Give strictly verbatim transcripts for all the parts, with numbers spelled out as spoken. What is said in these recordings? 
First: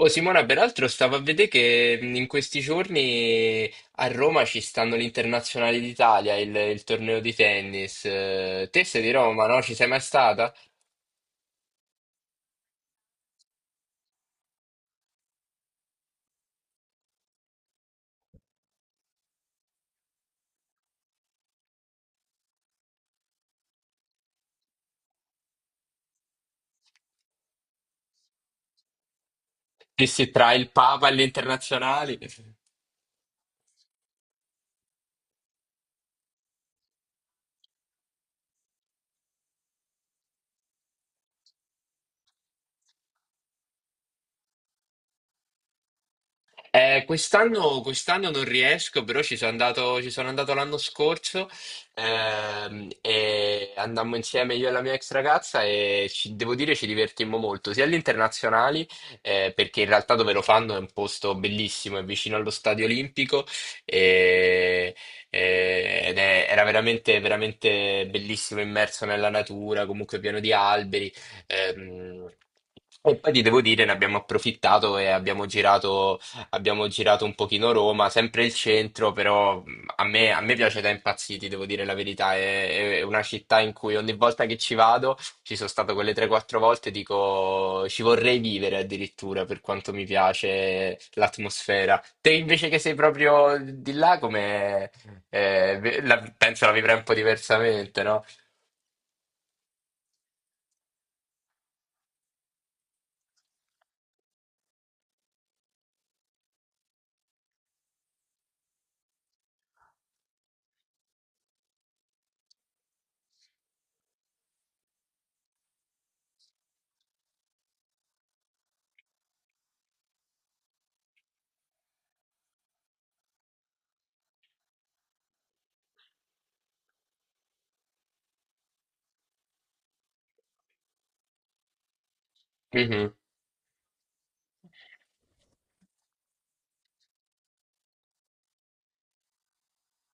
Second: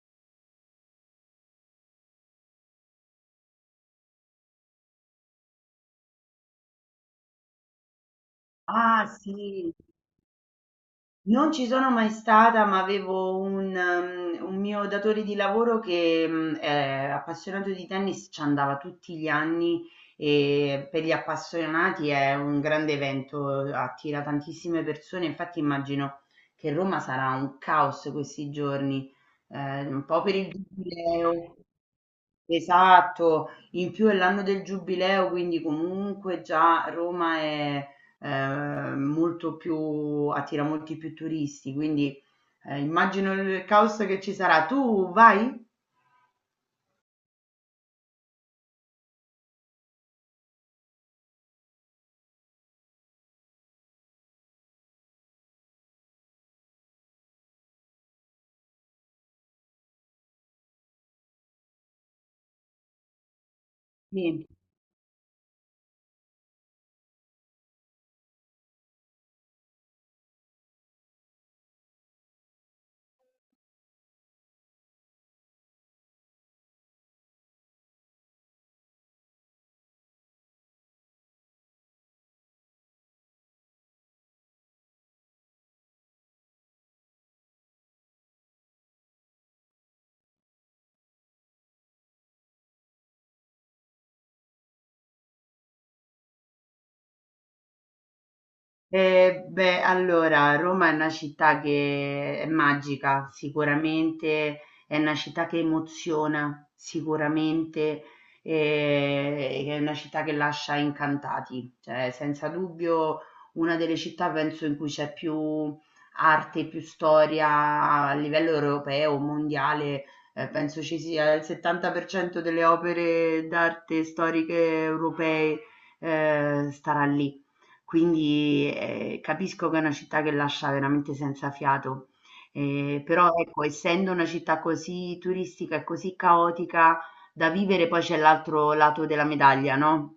Oh, Simona, peraltro stavo a vedere che mh, in questi giorni a Roma ci stanno l'Internazionale d'Italia, il, il torneo di tennis. Eh, Te sei Ah, di Roma, no? Ci sì, sei mai stata? non ci sono mai stata, ma avevo un, ehm, un mio datore di lavoro che mh, è appassionato di tennis, ci andava tutti gli anni e per gli appassionati è un grande evento, attira tantissime persone. Infatti immagino che Roma sarà un caos questi giorni, eh, un Sì, po' sì, per il tra il Papa e giubileo. l'Internazionale. Esatto, in più è l'anno del giubileo, quindi comunque già Roma è eh, molto più, attira molti più turisti, quindi eh, immagino il caos che ci sarà. Tu vai? Eh, quest'anno, quest'anno non riesco, però ci sono andato, ci sono andato l'anno scorso ehm, e andammo insieme io e la mia ex ragazza e ci- devo dire ci divertimmo molto, sia agli internazionali, eh, perché in realtà dove lo fanno è un posto bellissimo, è vicino allo Stadio Olimpico Sì. e- e- ed è- era veramente, veramente bellissimo, immerso nella natura, comunque pieno di alberi. ehm, E poi ti devo dire, ne abbiamo approfittato e abbiamo girato Abbiamo girato un pochino Roma, sempre il centro, però mh, a me, a me piace da impazziti, devo dire la verità. È, è una città in cui ogni volta che ci vado, ci sono stato quelle tre quattro volte, dico ci vorrei vivere addirittura per quanto mi piace l'atmosfera. Te invece che sei proprio di là, come eh, ve- la- penso la vivrai un po' diversamente, no? Eh, beh, allora, Roma è una città che è magica, sicuramente è una città che emoziona, sicuramente eh, è una città che lascia incantati, cioè senza dubbio una delle città penso in cui c'è più arte, più storia a livello europeo, mondiale. Eh, penso ci sia il settanta per cento delle opere d'arte storiche europee eh, starà lì. Quindi, ehm, capisco che è una città che lascia veramente senza fiato, ehm, Mhm, però ecco, essendo una città così turistica e così caotica, da vivere poi c'è l'altro lato della medaglia, no?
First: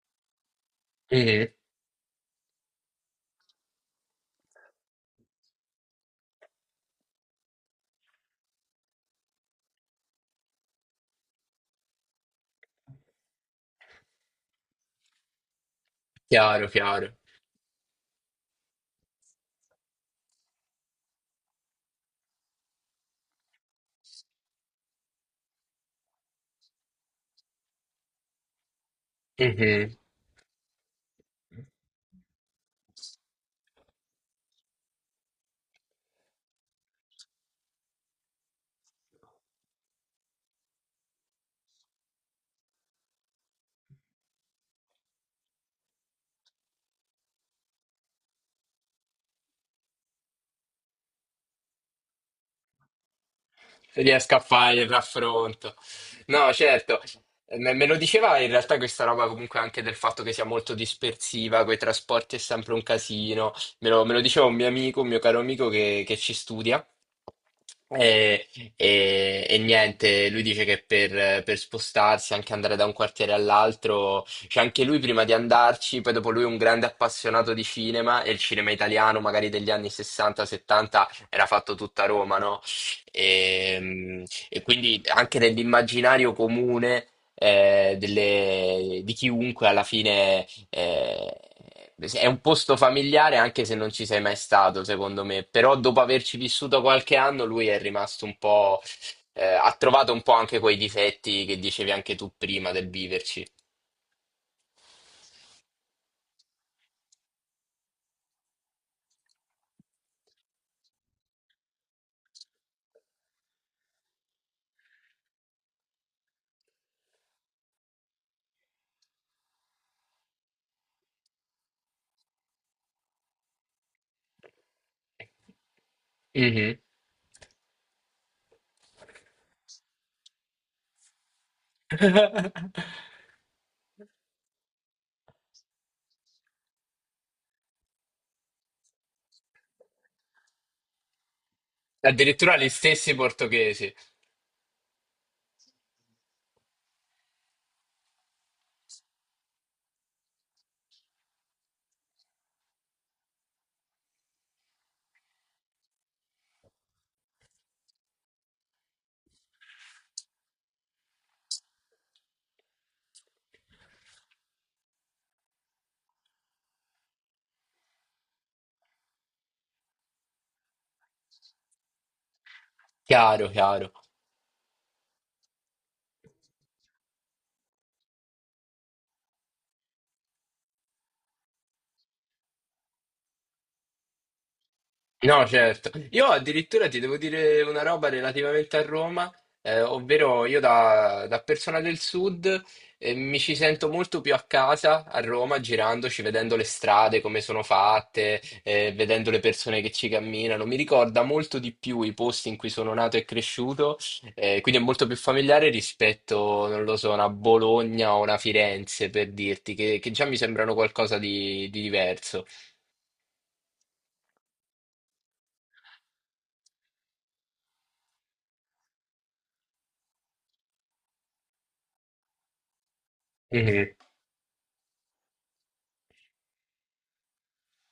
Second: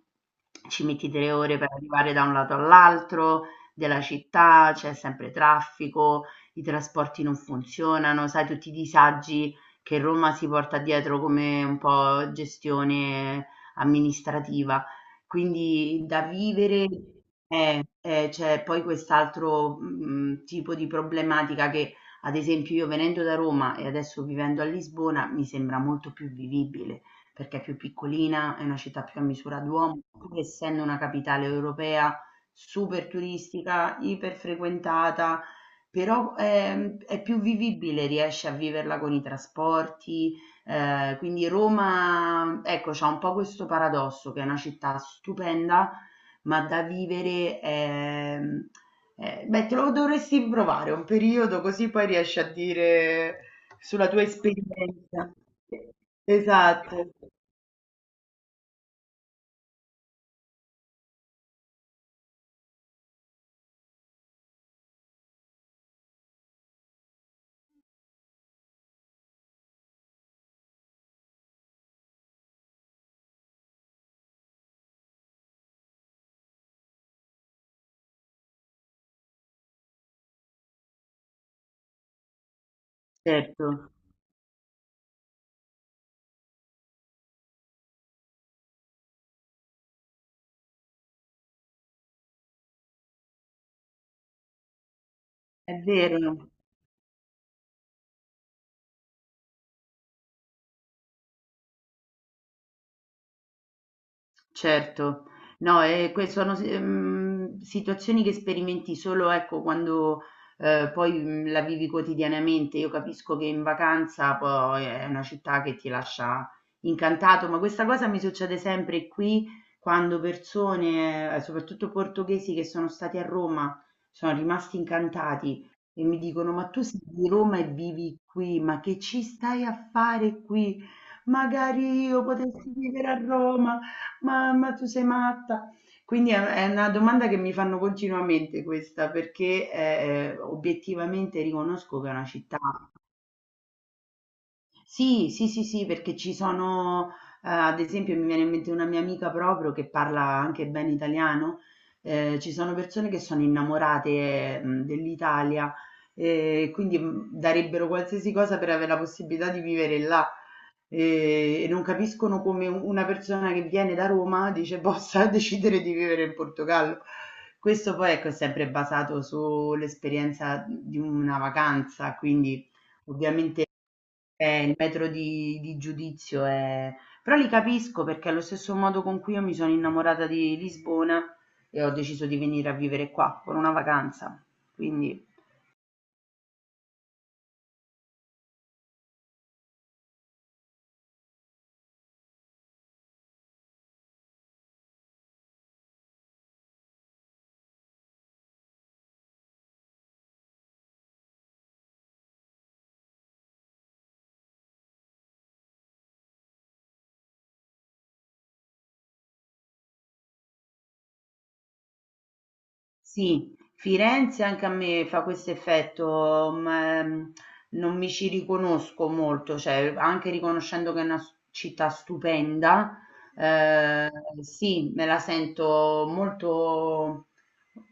Ci metti tre mhm. ore per arrivare da un lato all'altro della città, c'è sempre traffico, i trasporti non funzionano, sai tutti i disagi che Roma si porta dietro come un po' gestione amministrativa. Quindi da Chiaro, vivere chiaro. eh, eh, c'è poi quest'altro, mhmm, tipo di problematica che, ad esempio, io venendo da Roma e adesso vivendo a Lisbona, mi sembra molto più vivibile, perché è più piccolina, è una città più a misura Mhm. d'uomo, pur essendo una capitale europea super turistica, iper frequentata, però, ehm, è più vivibile, riesci a viverla con i trasporti, ehm, quindi Roma, ecco, c'ha un po' questo paradosso che è una città stupenda, ma da vivere, ehm, ehm, beh, te lo dovresti provare un periodo così poi riesci a dire Se sulla tua riesco a fare il esperienza. raffronto. No, certo. Esatto, Me me lo diceva in realtà questa roba comunque anche del fatto che sia molto dispersiva, coi trasporti è sempre un casino. Me lo, me lo diceva un mio amico, un mio caro amico che, che ci studia. E, e- e niente, lui dice che per, per spostarsi, anche andare da un quartiere all'altro, cioè anche lui prima di andarci, poi dopo lui è un grande appassionato di cinema e il cinema italiano, magari degli anni sessanta settanta, era fatto tutta a Roma, no? certo, E, e quindi anche nell'immaginario comune eh, delle- di chiunque alla fine eh, è un posto familiare anche se non ci sei mai stato, secondo me. è Però dopo averci vero. vissuto qualche anno, lui è rimasto un po', eh, ha trovato un po' anche quei difetti che dicevi anche tu prima del viverci. Certo. No, ehm, que sono si mhmm, situazioni che sperimenti solo, ecco, quando, ehm, poi, mhmm, la vivi quotidianamente. Io capisco che in vacanza poi è una città che ti lascia incantato, ma questa cosa mi succede sempre qui quando persone, ehm, soprattutto portoghesi che sono stati a Roma, sono rimasti incantati e mi dicono: "Ma Mhm. tu sei di Roma e vivi qui, ma che ci stai a fare qui? Magari io potessi vivere a Roma". Ma ma tu sei matta? Quindi è è una domanda che mi fanno continuamente questa, perché, ehm, obiettivamente riconosco che è una Addirittura città gli stessi portoghesi. sì, sì, sì, sì, perché ci sono, ehm, ad esempio mi viene in mente una mia amica proprio che parla anche bene italiano, ehm, ci sono persone che sono innamorate, mhmm, dell'Italia, ehm, quindi, mhmm, darebbero qualsiasi cosa per avere la possibilità di vivere là. Ehm, e non capiscono come u una persona che viene da Roma dice possa decidere di vivere in Portogallo. Questo poi, ecco, è sempre basato sull'esperienza di una vacanza, quindi Chiaro, ovviamente chiaro. eh, il metro di di giudizio è però li capisco perché allo stesso modo con cui io mi sono innamorata di Lisbona e ho deciso di venire a vivere qua con una vacanza. Quindi No, certo. Io addirittura ti devo dire una roba relativamente a Roma, eh, ovvero io da, da persona del sud, eh, mi ci sento molto più a casa a Roma, girandoci, vedendo le strade, come sono fatte, eh, vedendo le persone che ci camminano. Mi ricorda molto di più i posti in cui sono nato e cresciuto, eh, quindi è molto più familiare rispetto, non lo so, a una Bologna o una Firenze, per dirti, che, che già mi sembrano qualcosa di, di diverso. sì, Firenze anche a me fa questo effetto, ma mm, ehm, non mi ci riconosco molto, cioè anche riconoscendo che è una s- città stupenda, Mhm. eh, sì, me la sento molto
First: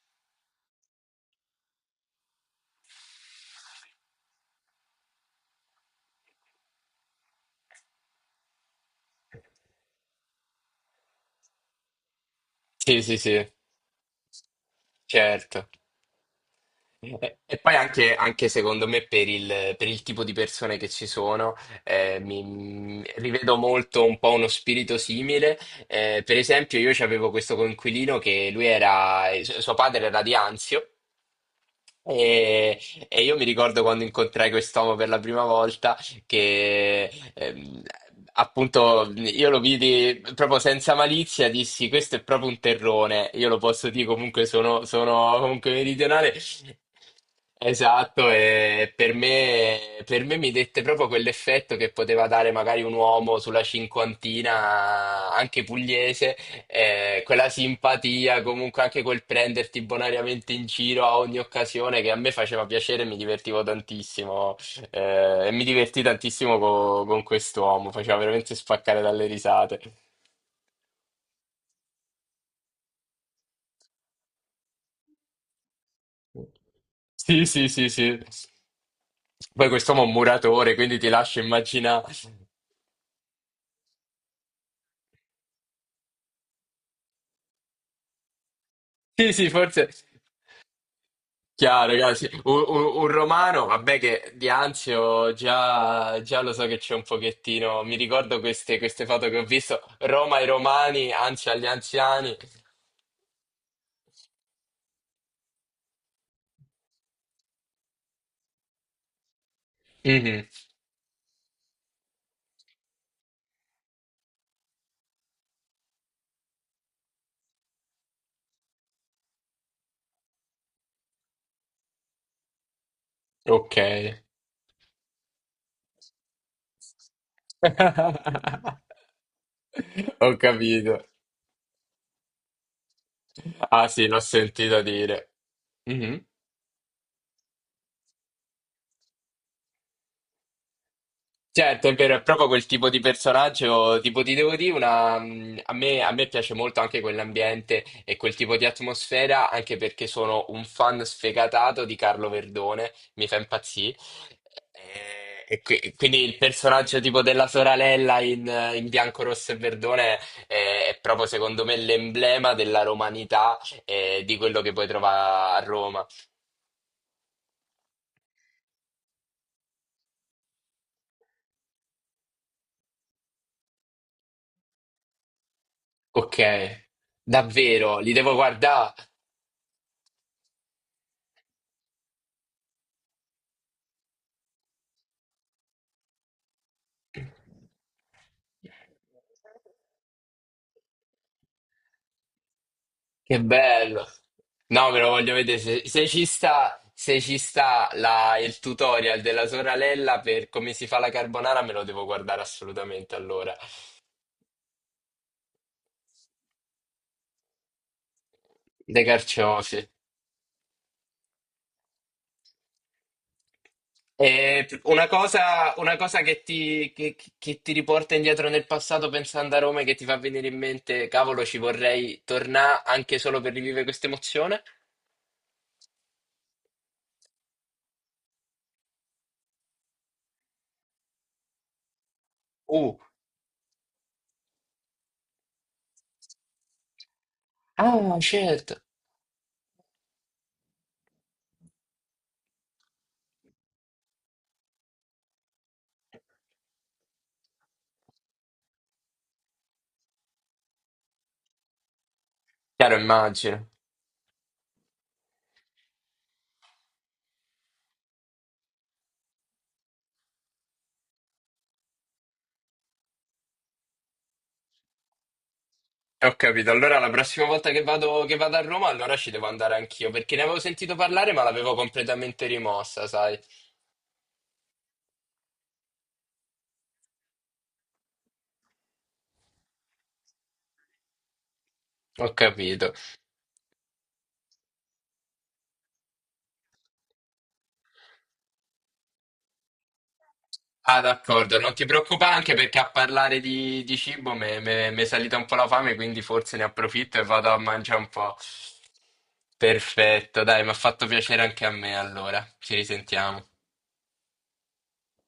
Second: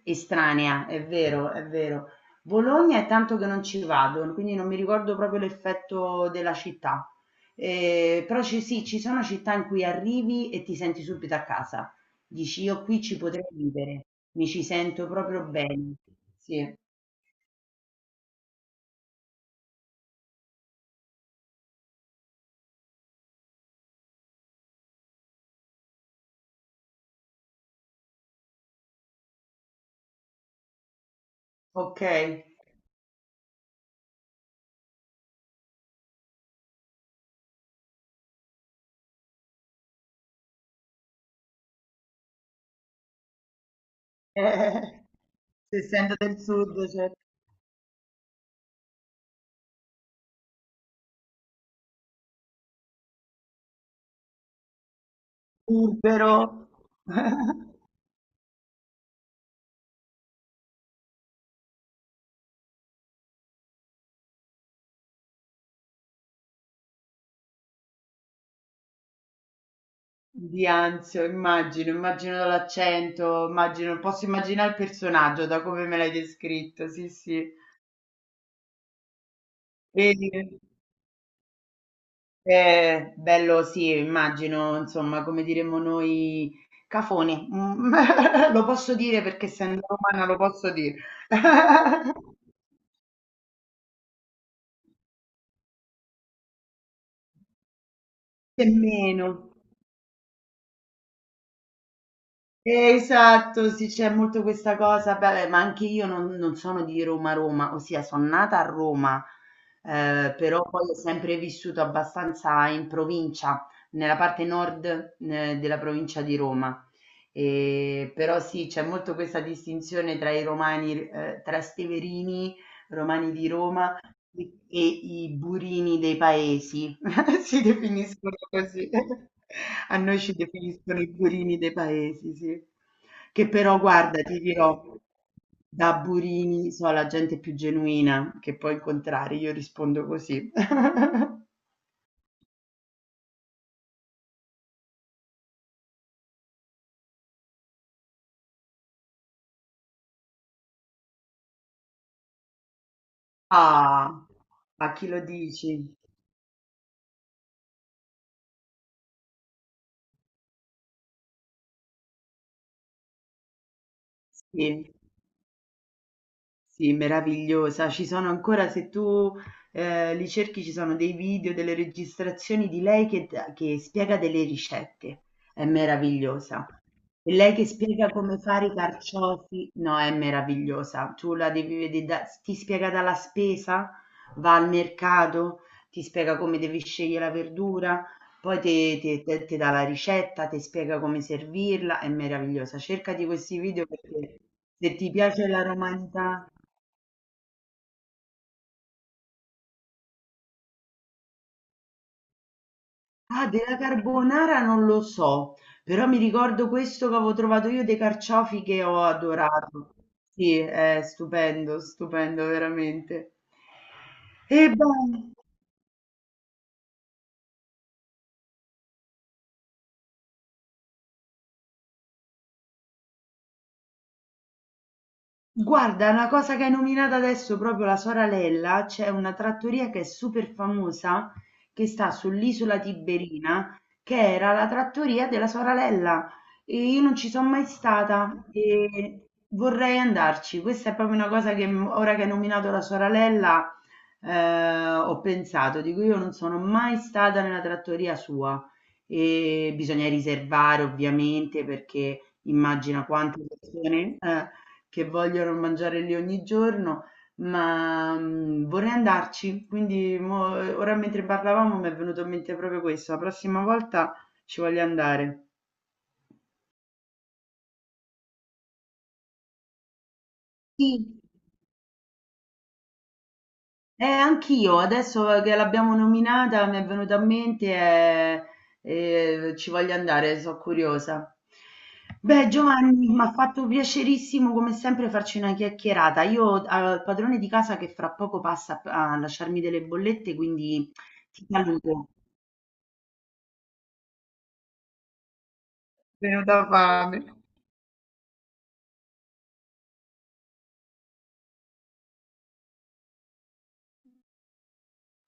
estranea, è vero, è vero. Bologna è tanto che non ci vado, quindi non mi ricordo proprio l'effetto della città. Eh, però ci, sì, ci sono città in cui arrivi e ti senti subito a casa. Dici: "Io Sì, qui sì, ci sì, potrei vivere, mi ci sento proprio certo. bene". Sì, E, e poi anche, anche secondo me per il, per il tipo di persone che ci sono, eh, mi, mi rivedo molto un po' uno spirito simile. Eh, per esempio, io avevo questo coinquilino che lui era, eh, su- suo padre era di Anzio. okay. E, e io mi ricordo quando incontrai quest'uomo per la prima volta che ehm, appunto io lo vidi proprio senza malizia, dissi questo è proprio un terrone, io lo posso dire comunque sono, Eh, sono comunque Se essendo meridionale. del sud c'è Esatto, e per me, per me mi dette proprio quell'effetto che poteva dare magari un uomo sulla cinquantina, anche burbero, pugliese, eh, quella simpatia, comunque anche quel prenderti bonariamente in giro a ogni occasione che a me faceva piacere, e mi divertivo tantissimo eh, e mi divertì tantissimo co- con quest'uomo, faceva veramente spaccare dalle risate. di Anzio, immagino, immagino dall'accento, immagino posso immaginare il personaggio da come me l'hai descritto, sì, Sì, sì. sì, sì, sì. Poi quest'uomo è un E muratore, quindi ti lascio immaginare. eh, bello sì, immagino, insomma, come diremmo noi, cafone. Mhmm, lo posso dire Sì, perché sì, essendo forse. romana lo posso dire. Chiaro, chiaro, sì. Un, un- un romano, vabbè che di Anzio già, già lo so che c'è un pochettino, mi ricordo queste, queste Nemmeno. foto che ho visto, Roma ai romani, Anzio agli anziani. Eh, Esatto, sì, c'è molto questa cosa, beh, ma anche io non, non sono di Roma Roma, ossia sono nata a Roma, eh, Mhm, però poi ho sempre vissuto abbastanza in provincia, nella parte nord, eh, della provincia di Roma. E, però sì, c'è molto questa distinzione tra i romani, eh, tra steverini, romani di ok. Roma e i burini dei paesi. Si definiscono così. A noi Ho ci capito. definiscono i burini dei paesi, sì. Che però, Ah sì, l'ho guarda, ti sentito dirò, dire. da Mhm. burini so la gente più genuina che puoi incontrare, io rispondo così. Certo, è vero, è proprio quel tipo di personaggio, tipo ti devo dire, una, mm, a me, a me piace molto anche quell'ambiente e quel tipo di atmosfera, anche perché sono un fan sfegatato di Carlo Verdone, mi fa impazzire. Ah, a chi lo E, e dici? qui- quindi il personaggio tipo della sorella in, eh, in bianco, rosso e verdone è, è proprio secondo me l'emblema della romanità e di quello che puoi Sì. trovare a Roma. Sì, meravigliosa. Ci sono ancora, se tu eh, li cerchi, ci sono dei video, delle registrazioni di lei che, che spiega delle ricette. È Ok, meravigliosa. E lei che davvero, spiega li devo come fare i guardare. carciofi, no, è meravigliosa. Tu la devi vedere, da- ti spiega dalla spesa, va al mercato, ti spiega come devi Che scegliere la verdura, poi te- te- te- ti dà la ricetta, ti spiega come servirla, è meravigliosa. Cercati questi video bello! perché No, se me lo ti voglio piace vedere. la Se, se ci romanità. sta, se ci sta la- il tutorial della sorella per come si fa la carbonara, me lo devo guardare assolutamente Ah, allora. della carbonara non lo so, però mi ricordo questo che avevo trovato io dei carciofi che ho Dei carciofi. adorato. Sì, è stupendo, stupendo veramente. E E beh, una cosa, una cosa che ti, che- che ti riporta indietro nel passato pensando a Roma e che ti fa venire in mente, cavolo, ci vorrei tornare anche solo per rivivere questa emozione? guarda, una cosa che hai nominato adesso, proprio la Soralella, c'è una trattoria che è super famosa, che sta sull'isola Uh, Tiberina, che era la trattoria della Soralella. E io non ci sono mai ah, stata certo. e vorrei andarci. Questa è proprio una cosa che m- ora che hai nominato la Soralella, eh, ho pensato, dico io non sono mai stata nella trattoria sua e bisogna riservare ovviamente perché Chiaro, immagina quante immagino. persone... eh, che vogliono mangiare lì ogni giorno, ma, mhmm, vorrei andarci. Quindi mo ora mentre parlavamo mi è venuto in mente proprio questo, la prossima volta ci voglio andare. Ho capito, allora la prossima volta che vado, che vado a Roma, allora ci devo andare anch'io, perché ne avevo sentito Sì. parlare, ma l'avevo completamente rimossa, sai? Eh, anch'io, adesso che l'abbiamo nominata mi è venuta a mente e e ci voglio andare, so' curiosa. Ho Beh, capito. Giovanni, m'ha fatto piacerissimo come sempre farci una chiacchierata. Io ho al padrone di casa che fra poco passa a p a lasciarmi delle bollette, quindi Ah, ti d'accordo, non ti saluto. preoccupare, anche perché a parlare di, di cibo mi è salita un po' la fame, quindi forse ne Venuta approfitto fame. e vado a mangiare un po'. Perfetto, dai, mi ha fatto piacere anche a me, allora. Ci risentiamo.